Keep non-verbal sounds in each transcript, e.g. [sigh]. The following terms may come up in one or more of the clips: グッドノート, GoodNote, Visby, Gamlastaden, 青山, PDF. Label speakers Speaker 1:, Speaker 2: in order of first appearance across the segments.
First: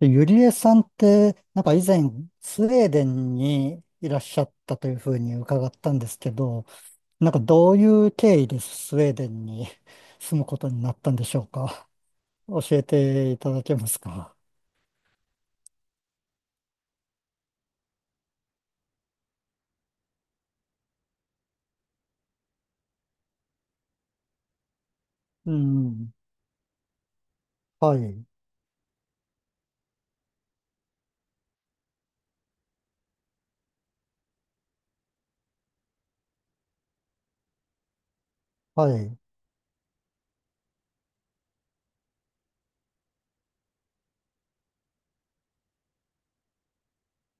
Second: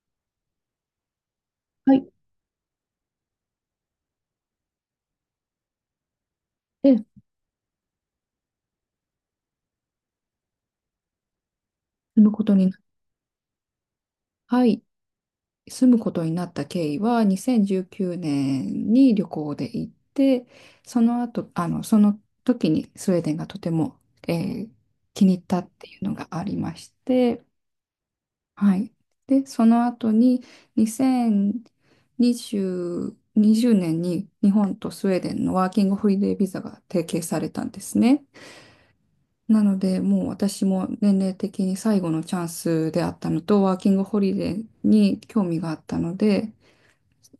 Speaker 1: でゆりえさんって、なんか以
Speaker 2: は
Speaker 1: 前、
Speaker 2: い。
Speaker 1: スウェーデンにいらっしゃったというふうに伺ったんですけど、
Speaker 2: で、
Speaker 1: なんかどういう経緯でスウェーデンに [laughs] 住むことになったんでしょうか。
Speaker 2: 住むこと
Speaker 1: 教
Speaker 2: にな、
Speaker 1: えていただけますか。
Speaker 2: はい。住むことになった経緯は、2019年に旅行で行って、その後、その時にスウェーデンがとても、えー気に入っ
Speaker 1: う
Speaker 2: たっていう
Speaker 1: ん。
Speaker 2: のがありまして、
Speaker 1: はい。
Speaker 2: はい。で、その後に2020、20年に日本とスウェーデンのワーキングホリデービザが提携されたんですね。
Speaker 1: はい。
Speaker 2: なので、もう私も年齢的に最後のチャンスであったのと、ワーキングホリデーに興味があったので、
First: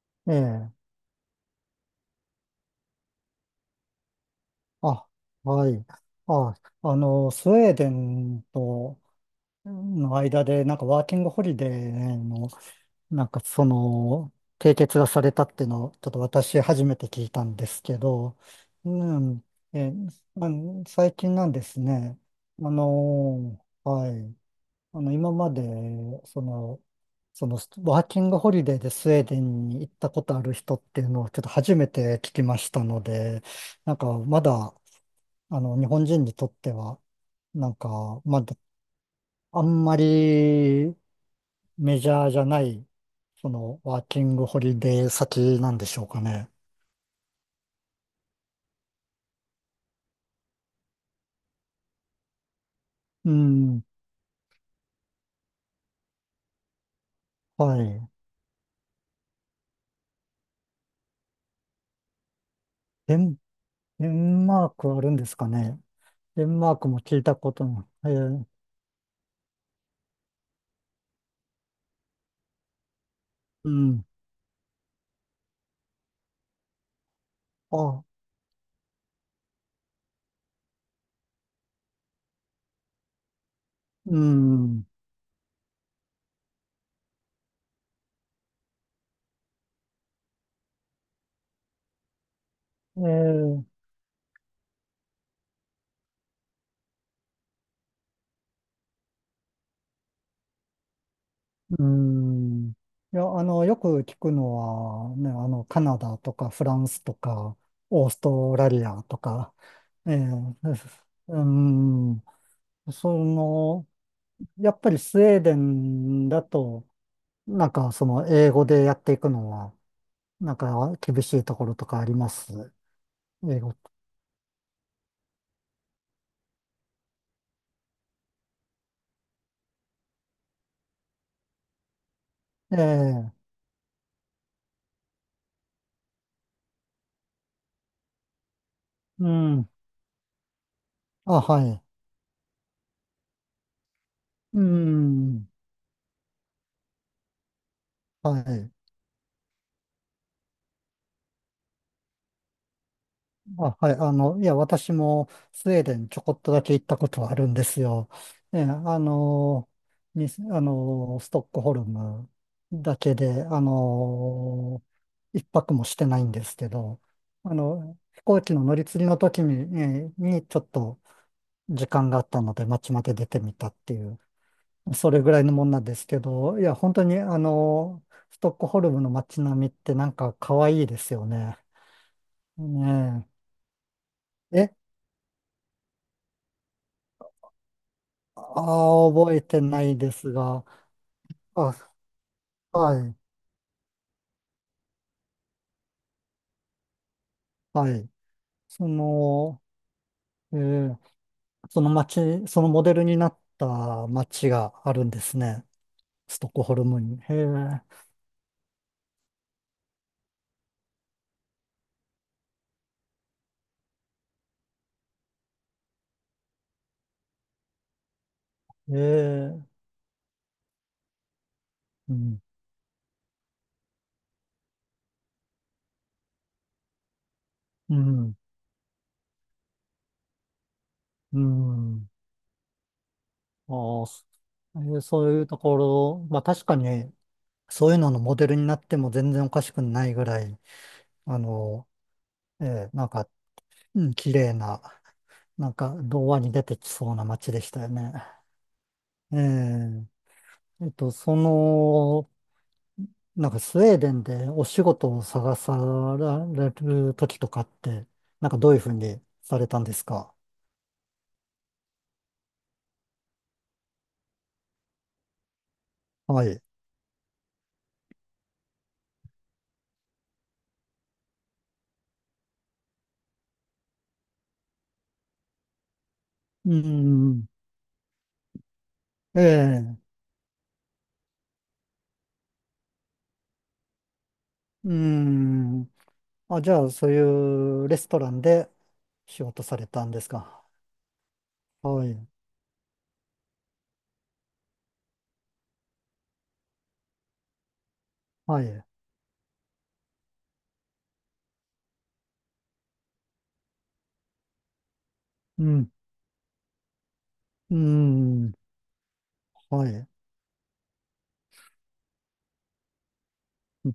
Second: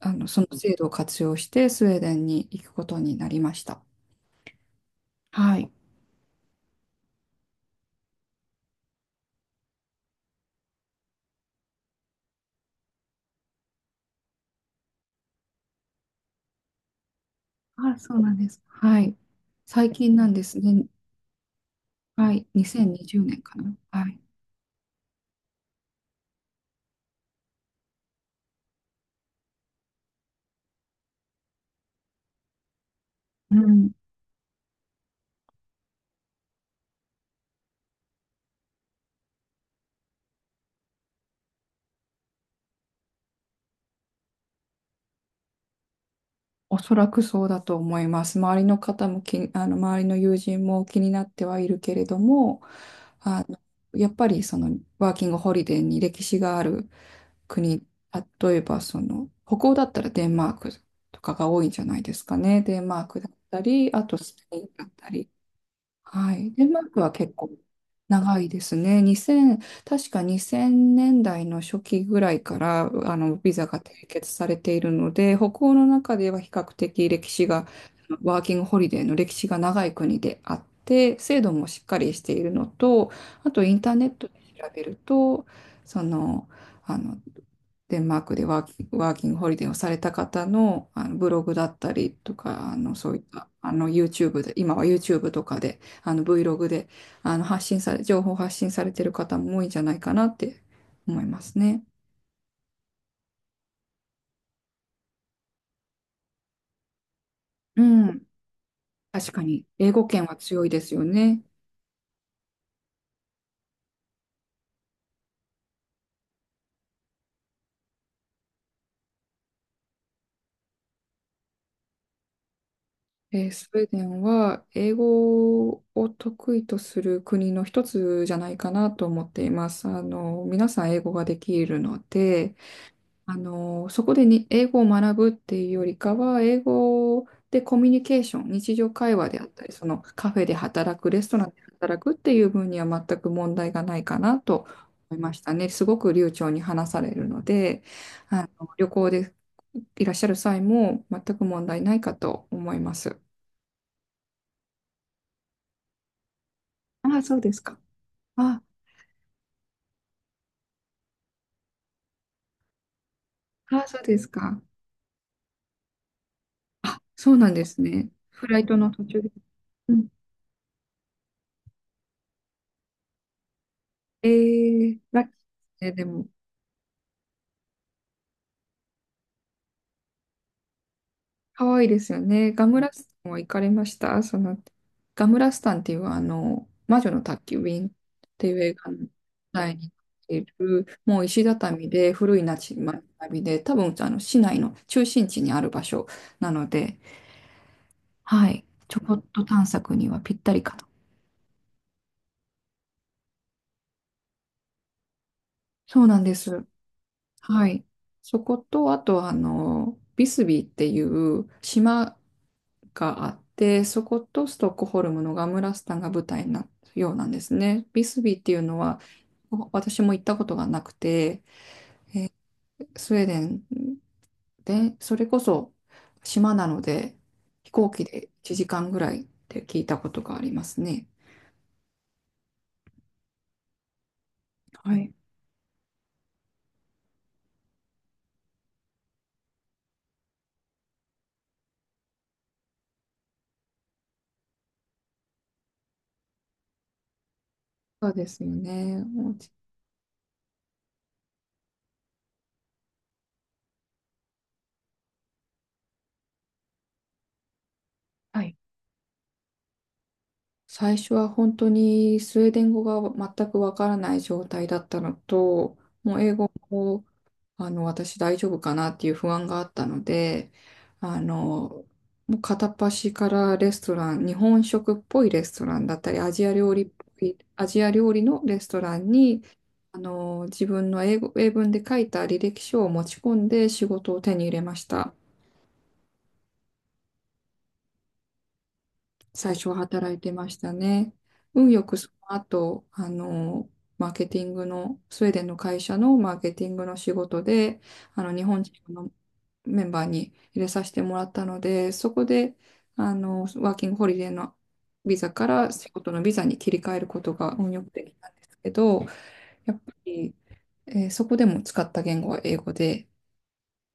Speaker 1: え
Speaker 2: その
Speaker 1: え。
Speaker 2: 制度を活用してスウェーデンに行くことになりました。
Speaker 1: あ、
Speaker 2: は
Speaker 1: は
Speaker 2: い。
Speaker 1: い。あ、スウェーデンとの間で、なんかワーキングホリデーのなんかその、締結がされたっていうのを、ちょっと私初めて聞いたんです
Speaker 2: あ、
Speaker 1: け
Speaker 2: そうなん
Speaker 1: ど、
Speaker 2: です。はい。
Speaker 1: うん、
Speaker 2: 最
Speaker 1: え、
Speaker 2: 近なんで
Speaker 1: あ
Speaker 2: す
Speaker 1: の
Speaker 2: ね。
Speaker 1: 最近なんですね。
Speaker 2: はい。2020年かな。は
Speaker 1: は
Speaker 2: い。
Speaker 1: い。今まで、その、その、ワーキングホリデーでスウェーデンに行ったことある人っていうのをちょっと初めて聞きましたので、
Speaker 2: うん。
Speaker 1: なんかまだ、日本人にとっては、なんか、まだ、あんまりメジャーじゃないその、ワーキングホリデー先なんでしょうかね。
Speaker 2: おそらくそうだと思います。周りの友人も気になってはいるけれども、
Speaker 1: う
Speaker 2: あの、
Speaker 1: ん、
Speaker 2: やっぱりそのワーキングホリデーに歴史がある
Speaker 1: は
Speaker 2: 国、
Speaker 1: い。
Speaker 2: 例えばその、北欧だったらデンマークとかが多いんじゃないですかね。デンマー
Speaker 1: デ
Speaker 2: クだっ
Speaker 1: ン、
Speaker 2: たり、あ
Speaker 1: デ
Speaker 2: とス
Speaker 1: ン
Speaker 2: ペイ
Speaker 1: マ
Speaker 2: ン
Speaker 1: ー
Speaker 2: だっ
Speaker 1: クあ
Speaker 2: た
Speaker 1: るんで
Speaker 2: り。
Speaker 1: すかね。
Speaker 2: は
Speaker 1: デ
Speaker 2: い。
Speaker 1: ン
Speaker 2: デン
Speaker 1: マー
Speaker 2: マ
Speaker 1: ク
Speaker 2: ー
Speaker 1: も
Speaker 2: クは
Speaker 1: 聞い
Speaker 2: 結
Speaker 1: た
Speaker 2: 構
Speaker 1: ことない。
Speaker 2: 長いですね。2000、確か2000年代の初期ぐらいから、ビザ
Speaker 1: う
Speaker 2: が
Speaker 1: ん。
Speaker 2: 締結されているので、北欧の中では比較的歴史が、
Speaker 1: あ、
Speaker 2: ワーキングホリデーの歴史が長い国であって、制度もしっかりしているのと、あとインターネッ
Speaker 1: う
Speaker 2: トで調べ
Speaker 1: ん。
Speaker 2: ると、その、あの、デンマークでワーキングホリデーをされた方の、ブログだったりとか、あの
Speaker 1: え
Speaker 2: そういった
Speaker 1: ー、
Speaker 2: あの YouTube で、今は YouTube とかでVlog であの発信され、情報発信されてる方も多いんじゃないかなって思いますね。
Speaker 1: うん。いや、よく聞くのは、ね、カナダとかフランスとか、
Speaker 2: う
Speaker 1: オース
Speaker 2: ん。
Speaker 1: トラリアと
Speaker 2: 確か
Speaker 1: か、
Speaker 2: に、英語
Speaker 1: え
Speaker 2: 圏は
Speaker 1: ー、
Speaker 2: 強いですよ
Speaker 1: [laughs] う
Speaker 2: ね。
Speaker 1: ん。その、やっぱりスウェーデンだと、なんかその英語でやっていくのは、なんか厳しいところとかあります？英
Speaker 2: ス
Speaker 1: 語。
Speaker 2: ウェーデンは英語を得意とする国の一つじゃないかなと思っています。皆さん英語ができるので、
Speaker 1: ええ、
Speaker 2: そこでに英語を学ぶっていうよりかは、英語でコミュニケーション、日常会
Speaker 1: う
Speaker 2: 話であった
Speaker 1: ん。
Speaker 2: り、そのカフェで働く、レスト
Speaker 1: あ、
Speaker 2: ランで
Speaker 1: はい。
Speaker 2: 働くっていう分には全く問題がないかな
Speaker 1: う
Speaker 2: と思いまし
Speaker 1: ん。
Speaker 2: たね。すごく流暢に話されるので、
Speaker 1: はい。
Speaker 2: 旅行でいらっしゃる際も全く問題ないかと思います。
Speaker 1: あ、はい。いや、私もスウェーデンちょこっとだけ行ったこ
Speaker 2: あ
Speaker 1: と
Speaker 2: あ、
Speaker 1: はあ
Speaker 2: そう
Speaker 1: る
Speaker 2: で
Speaker 1: ん
Speaker 2: す
Speaker 1: で
Speaker 2: か。
Speaker 1: すよ。え
Speaker 2: あ
Speaker 1: え、あの、に、あの、ストックホルムだけで、
Speaker 2: あ、そうですか。
Speaker 1: 一泊もしてないんですけ
Speaker 2: あ、
Speaker 1: ど、
Speaker 2: そうなんですね。
Speaker 1: 飛行
Speaker 2: フ
Speaker 1: 機
Speaker 2: ラ
Speaker 1: の
Speaker 2: イ
Speaker 1: 乗
Speaker 2: ト
Speaker 1: り
Speaker 2: の
Speaker 1: 継
Speaker 2: 途
Speaker 1: ぎの
Speaker 2: 中で。
Speaker 1: 時に、
Speaker 2: うん。
Speaker 1: ちょっと時間があったので、街まで出てみたっていう。それ
Speaker 2: ラッ
Speaker 1: ぐ
Speaker 2: キ
Speaker 1: らいのもんなん
Speaker 2: ーですね
Speaker 1: で
Speaker 2: で
Speaker 1: すけ
Speaker 2: も。
Speaker 1: ど、いや、本当にストックホルムの街並みってなんか可愛いですよね。
Speaker 2: 可愛いですよね。ガムラス
Speaker 1: ね
Speaker 2: タンも行かれましたその、
Speaker 1: え。
Speaker 2: ガムラスタンっていう魔女の宅急便っていう映画の
Speaker 1: ああ、覚えて
Speaker 2: 題に
Speaker 1: な
Speaker 2: なっ
Speaker 1: いです
Speaker 2: てい
Speaker 1: が、
Speaker 2: る、もう石
Speaker 1: あ、
Speaker 2: 畳で古い町
Speaker 1: は
Speaker 2: 並
Speaker 1: い、
Speaker 2: みで、多分あの市内の中心地にある場所なので、
Speaker 1: はい。
Speaker 2: はい、
Speaker 1: そ
Speaker 2: ちょこっと
Speaker 1: の、
Speaker 2: 探索にはぴった
Speaker 1: え
Speaker 2: りかと。
Speaker 1: ーその街、そのモデルになった街があるんですね。
Speaker 2: そうなんで
Speaker 1: ストック
Speaker 2: す。
Speaker 1: ホルムに。へえ、
Speaker 2: はい。そこと、あと、あの、ビスビーっていう島があって、そことストックホルムのガムラスタンが舞台になったようなんですね。ビスビーっていうの
Speaker 1: へ
Speaker 2: は、
Speaker 1: え、
Speaker 2: 私も行ったことがなくて、
Speaker 1: うん、
Speaker 2: スウェーデンで、それこそ島なので、飛行
Speaker 1: う
Speaker 2: 機で
Speaker 1: ん、
Speaker 2: 1時間ぐらいって聞いたことがありますね。
Speaker 1: うん。ああそえ
Speaker 2: は
Speaker 1: ー
Speaker 2: い。
Speaker 1: そういうところ、まあ確かに、そういうののモデルになっても全然おかしくないぐらい、あの、なんか、うん、綺麗な、なんか、童話に出てきそうな街でしたよ
Speaker 2: そう
Speaker 1: ね。
Speaker 2: ですよね。おう
Speaker 1: え
Speaker 2: ち
Speaker 1: え、その、なんか、スウェーデンでお仕事を探される時とかって、
Speaker 2: は
Speaker 1: なん
Speaker 2: い。
Speaker 1: か、どういうふうにされたんですか？
Speaker 2: 最初は本当にスウェーデン語が全くわからない状態だったのと、もう英
Speaker 1: は
Speaker 2: 語
Speaker 1: い。
Speaker 2: も私大丈夫かなっていう不安があったので、あの、もう片っ端からレストラン、日本食っぽいレストランだったり、アジア料
Speaker 1: う
Speaker 2: 理っぽい、
Speaker 1: ん、
Speaker 2: アジア料理のレストランに、
Speaker 1: ええ、
Speaker 2: 自分の英文で書いた履歴書を持ち込んで仕事を手に入れまし
Speaker 1: う
Speaker 2: た。
Speaker 1: ん。あ、じゃあ、そういうレストランで仕
Speaker 2: 最
Speaker 1: 事
Speaker 2: 初
Speaker 1: さ
Speaker 2: は
Speaker 1: れたん
Speaker 2: 働い
Speaker 1: です
Speaker 2: てまし
Speaker 1: か？
Speaker 2: たね。運よく
Speaker 1: は
Speaker 2: そ
Speaker 1: い。
Speaker 2: の後、マーケティングの、スウェーデンの会社のマーケティングの仕事で、日本
Speaker 1: は
Speaker 2: 人
Speaker 1: い。
Speaker 2: のメンバーに入れさせてもらったので、そこで、ワーキングホリデーのビザか
Speaker 1: う
Speaker 2: ら
Speaker 1: ん。
Speaker 2: 仕事のビザに切り替えることが運
Speaker 1: うー
Speaker 2: よくできたんです
Speaker 1: ん、
Speaker 2: けど、やっ
Speaker 1: は
Speaker 2: ぱ
Speaker 1: い、
Speaker 2: り、そこでも使った言語は英語で、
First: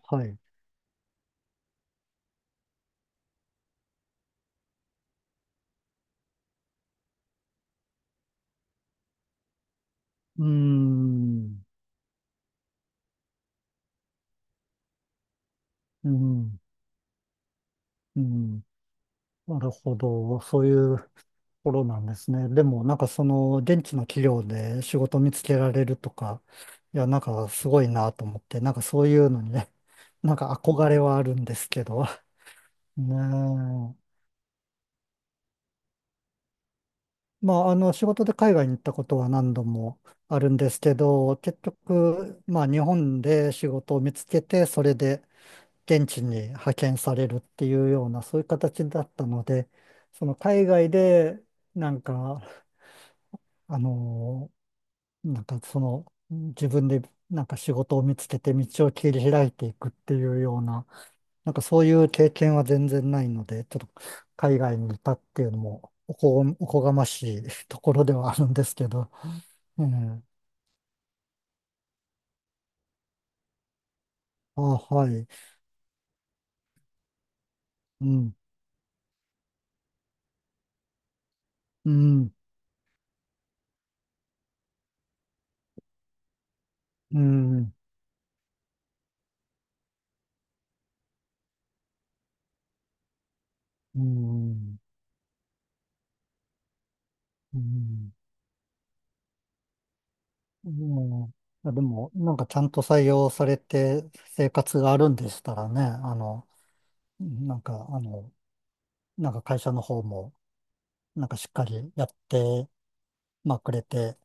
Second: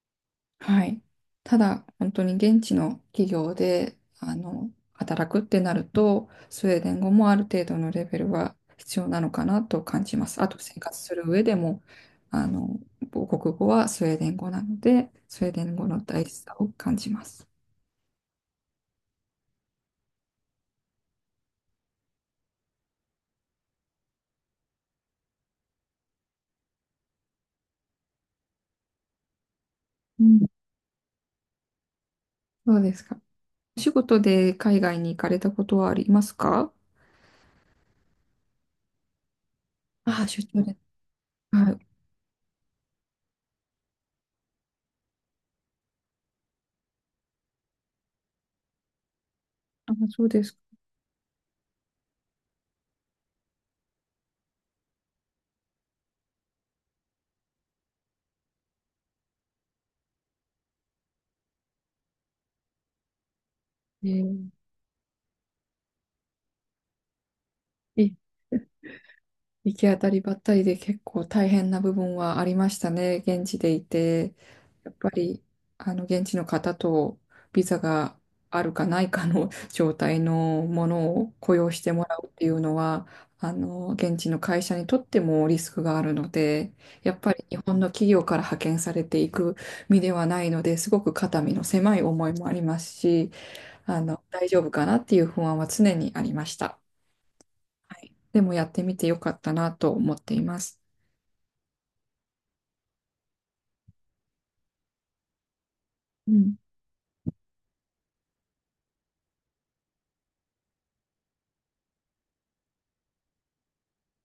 Speaker 1: はい。う
Speaker 2: はい。ただ、本当に現地の企業で、働くってなると、スウェーデン語もある程度のレベルは必要なのかなと感じます。
Speaker 1: ー
Speaker 2: あと、生活する上で
Speaker 1: ん、
Speaker 2: も、あの、母国語はスウェーデン語なので、スウェーデン語の
Speaker 1: う
Speaker 2: 大事さ
Speaker 1: ん、
Speaker 2: を感じます。
Speaker 1: うん。なるほど。そういうところなんですね。でも、なんかその、現地の企業で仕事見つけられるとか、いや、なんかすごいなと思って、なんかそういうのにね、[laughs]
Speaker 2: う
Speaker 1: なん
Speaker 2: ん。
Speaker 1: か憧れはあるんですけど。
Speaker 2: そうで
Speaker 1: [laughs]
Speaker 2: す
Speaker 1: ね
Speaker 2: か。お仕
Speaker 1: え。
Speaker 2: 事で海外に行かれたことはありますか？
Speaker 1: まあ、仕事で海外に行ったことは何度も
Speaker 2: ああ、
Speaker 1: あ
Speaker 2: 出
Speaker 1: るん
Speaker 2: 張
Speaker 1: で
Speaker 2: で。
Speaker 1: すけど、結
Speaker 2: はい。
Speaker 1: 局、まあ、日本で仕事を見つけて、それで、現地に派遣されるっていうような、そういう形だったので、
Speaker 2: あ、そ
Speaker 1: そ
Speaker 2: う
Speaker 1: の
Speaker 2: ですか。
Speaker 1: 海外で、なんか、あのなんかその、自分でなんか仕事を見つけて道を切り開いていくっていうような、なんかそういう経験は全然ないので、ちょっと
Speaker 2: えー
Speaker 1: 海外にいたっていうのもおこがましいところで
Speaker 2: え
Speaker 1: はあるんですけど、
Speaker 2: 行
Speaker 1: う
Speaker 2: き当たり
Speaker 1: ん、
Speaker 2: ばったりで結構大変な部分はありましたね。現地でいて、
Speaker 1: あ、
Speaker 2: やっ
Speaker 1: は
Speaker 2: ぱ
Speaker 1: い、
Speaker 2: り、現地の方とビザ
Speaker 1: う
Speaker 2: が
Speaker 1: ん、
Speaker 2: あるかないかの [laughs] 状態のものを雇用し
Speaker 1: う
Speaker 2: てもらうっ
Speaker 1: ん、
Speaker 2: ていうのは、現地の会社にとってもリスクがあるので、やっ
Speaker 1: う
Speaker 2: ぱり日
Speaker 1: ん、
Speaker 2: 本の企業から派遣されていく身ではないので、すごく肩身の狭い思いもありますし、
Speaker 1: う
Speaker 2: 大丈夫
Speaker 1: ん、
Speaker 2: かなっていう不安は常にありました。
Speaker 1: うん。
Speaker 2: でもやってみてよかったなと思っていま
Speaker 1: う
Speaker 2: す。
Speaker 1: ん、いやでも、なんかちゃんと採用されて生活があるんでしたらね、
Speaker 2: うん。
Speaker 1: なんか、なんか会社の方も、なんかしっかりやって、まあ、くれて、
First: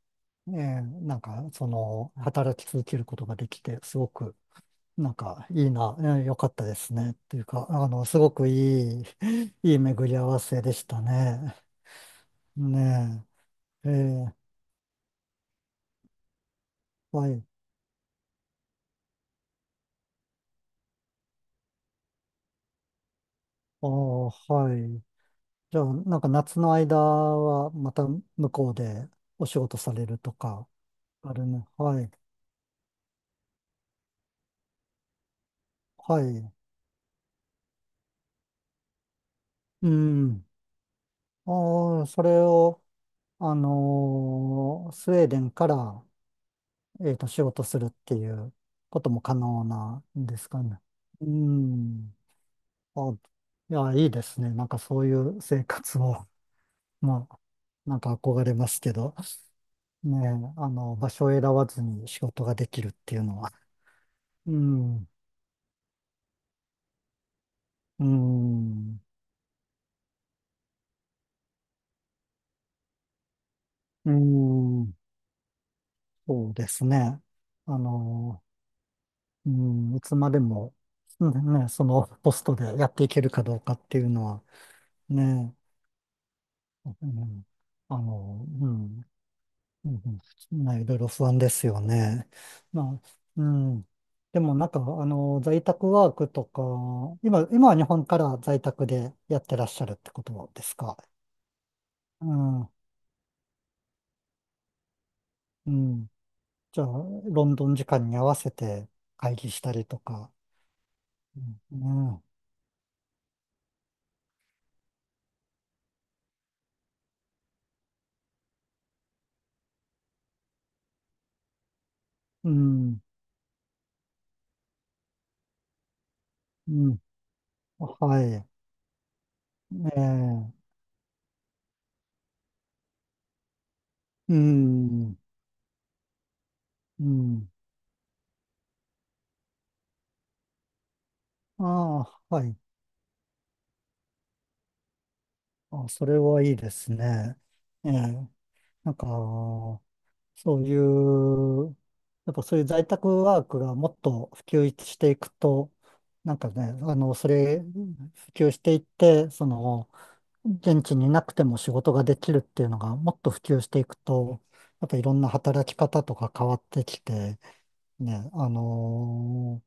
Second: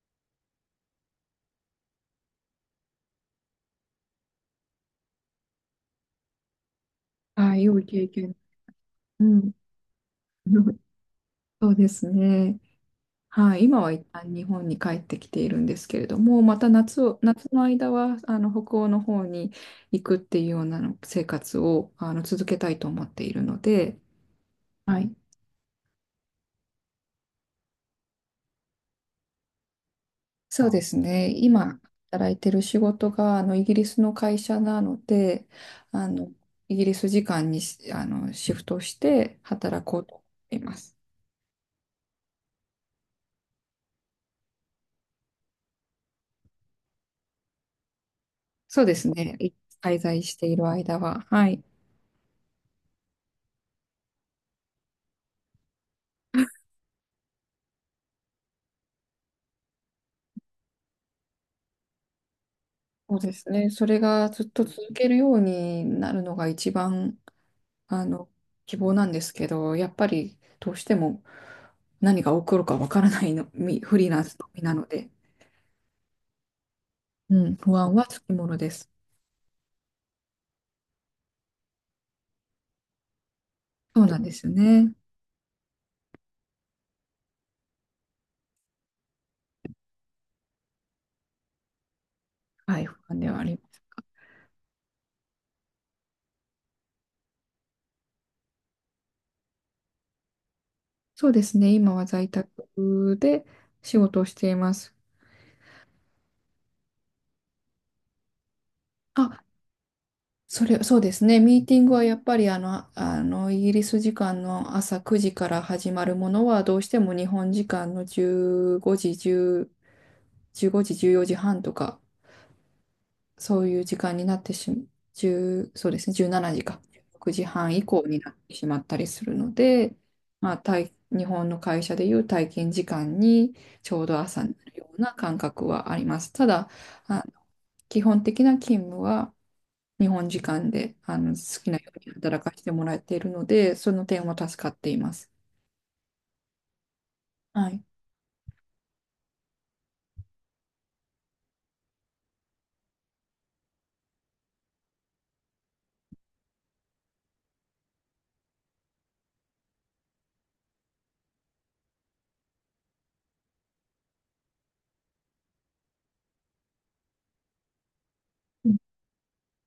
Speaker 1: なんか、その、働き続けることができて、すごく、なんか、いいな、よかったですね。っていう
Speaker 2: はい、
Speaker 1: か、
Speaker 2: 良い経
Speaker 1: すご
Speaker 2: 験。
Speaker 1: くいい、
Speaker 2: うん、
Speaker 1: [laughs] いい巡り合わせで
Speaker 2: [laughs]
Speaker 1: したね。
Speaker 2: そうですね。
Speaker 1: ね
Speaker 2: はい、今
Speaker 1: え、
Speaker 2: は一旦
Speaker 1: ー
Speaker 2: 日本に帰ってきているんですけれども、また
Speaker 1: はい、
Speaker 2: 夏の間は北欧の方に行くっていうようなの生活を続けたいと思っているの
Speaker 1: あ
Speaker 2: で、
Speaker 1: ー、は
Speaker 2: は
Speaker 1: い。
Speaker 2: い、
Speaker 1: じゃあ、なんか夏の間はまた向こうでお仕事されると
Speaker 2: そ
Speaker 1: か、
Speaker 2: うですね。
Speaker 1: あるね。
Speaker 2: 今
Speaker 1: はい。
Speaker 2: 働いてる仕事がイギリスの会社なので、あ
Speaker 1: は
Speaker 2: の
Speaker 1: い。
Speaker 2: イギリス時間にしあのシフトして働
Speaker 1: う
Speaker 2: こうと思っ
Speaker 1: ん。
Speaker 2: ています。
Speaker 1: ああ、それを、スウェーデンから、えっと、仕事するっていう
Speaker 2: そうで
Speaker 1: こ
Speaker 2: す
Speaker 1: とも可
Speaker 2: ね。
Speaker 1: 能
Speaker 2: 滞
Speaker 1: な
Speaker 2: 在
Speaker 1: ん
Speaker 2: し
Speaker 1: で
Speaker 2: て
Speaker 1: す
Speaker 2: い
Speaker 1: か
Speaker 2: る
Speaker 1: ね。
Speaker 2: 間は。
Speaker 1: う
Speaker 2: はい。
Speaker 1: ん。あ、いや、いいですね。なんかそういう生活を、[laughs] まあ、なんか憧れますけど、ねえ、場所を選ばずに仕事ができるって
Speaker 2: そ
Speaker 1: い
Speaker 2: う
Speaker 1: う
Speaker 2: で
Speaker 1: の
Speaker 2: す
Speaker 1: は。
Speaker 2: ね。それがずっ
Speaker 1: う
Speaker 2: と続
Speaker 1: ん。
Speaker 2: けるようになるのが一番、あ
Speaker 1: う
Speaker 2: の、希望
Speaker 1: ん。
Speaker 2: なんですけど、やっぱりどうしても何が起こるかわからないフリー
Speaker 1: うー
Speaker 2: ランスの身なの
Speaker 1: ん、
Speaker 2: で、
Speaker 1: そうですね。
Speaker 2: うん、不
Speaker 1: あ
Speaker 2: 安はつき
Speaker 1: の、
Speaker 2: ものです。
Speaker 1: うん、いつまでも、うん、ね、そのポストでやっていけるかどうかって
Speaker 2: そ
Speaker 1: い
Speaker 2: う
Speaker 1: う
Speaker 2: なん
Speaker 1: の
Speaker 2: で
Speaker 1: は、
Speaker 2: すよね。
Speaker 1: ね、うん、うん、うん、ね、いろいろ不安ですよね。
Speaker 2: はい、
Speaker 1: ま
Speaker 2: 不
Speaker 1: あ、
Speaker 2: 安ではあ
Speaker 1: う
Speaker 2: ります。
Speaker 1: ん。でもなんか、在宅ワークとか、今は日本から在宅でやってらっしゃるってことですか？
Speaker 2: そうですね。今は
Speaker 1: う
Speaker 2: 在
Speaker 1: ん、う
Speaker 2: 宅で仕事をしています。
Speaker 1: ん。じゃあ、ロンドン時間に合わせて
Speaker 2: あ、
Speaker 1: 会議したりとか、
Speaker 2: それ、そうですね。
Speaker 1: う
Speaker 2: ミーテ
Speaker 1: ん、
Speaker 2: ィングはや
Speaker 1: ね、
Speaker 2: っぱりイギリス時間の朝9時から始まるものは、どうしても日本時間の15時、10、15時、14時半とか、
Speaker 1: うん、
Speaker 2: そういう時間になって10、そうですね、17時
Speaker 1: う
Speaker 2: か、
Speaker 1: ん、
Speaker 2: 6時半以降に
Speaker 1: は
Speaker 2: なっ
Speaker 1: い、
Speaker 2: てしまったりするの
Speaker 1: え
Speaker 2: で、まあ、
Speaker 1: え、
Speaker 2: 日本の会社でいう体験時間にちょうど
Speaker 1: う
Speaker 2: 朝になるような
Speaker 1: ん、
Speaker 2: 感覚はあります。ただ、
Speaker 1: う
Speaker 2: あの
Speaker 1: ん、
Speaker 2: 基本的な勤務は、日本時間であの好
Speaker 1: あ
Speaker 2: きなように
Speaker 1: あ、
Speaker 2: 働
Speaker 1: は
Speaker 2: か
Speaker 1: い、
Speaker 2: せてもらっているので、その点は助かっています。
Speaker 1: あ、それはいいですね。
Speaker 2: はい。
Speaker 1: ええ、なんか、そういう、やっぱそういう在宅ワークがもっと普及していくと、なんかね、それ、普及していって、その、現地にいなくても仕事ができるっていうのがもっと普及していくと、やっぱいろんな働き方とか変わってきて、ね、
Speaker 2: うん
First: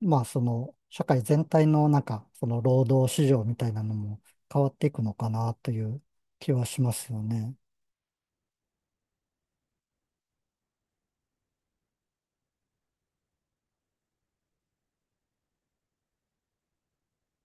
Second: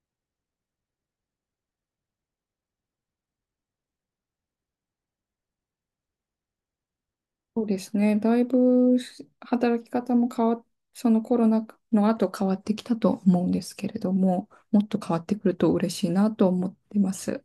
Speaker 1: まあ、その、社会全体のなんか、その労働市場みたいなのも変わっていくのかなという気はしますよね。
Speaker 2: そうですね。だいぶ働き方も変わ、そのコロナの後変わってきたと思うんですけれども、もっと変わってくると嬉しいなと思ってます。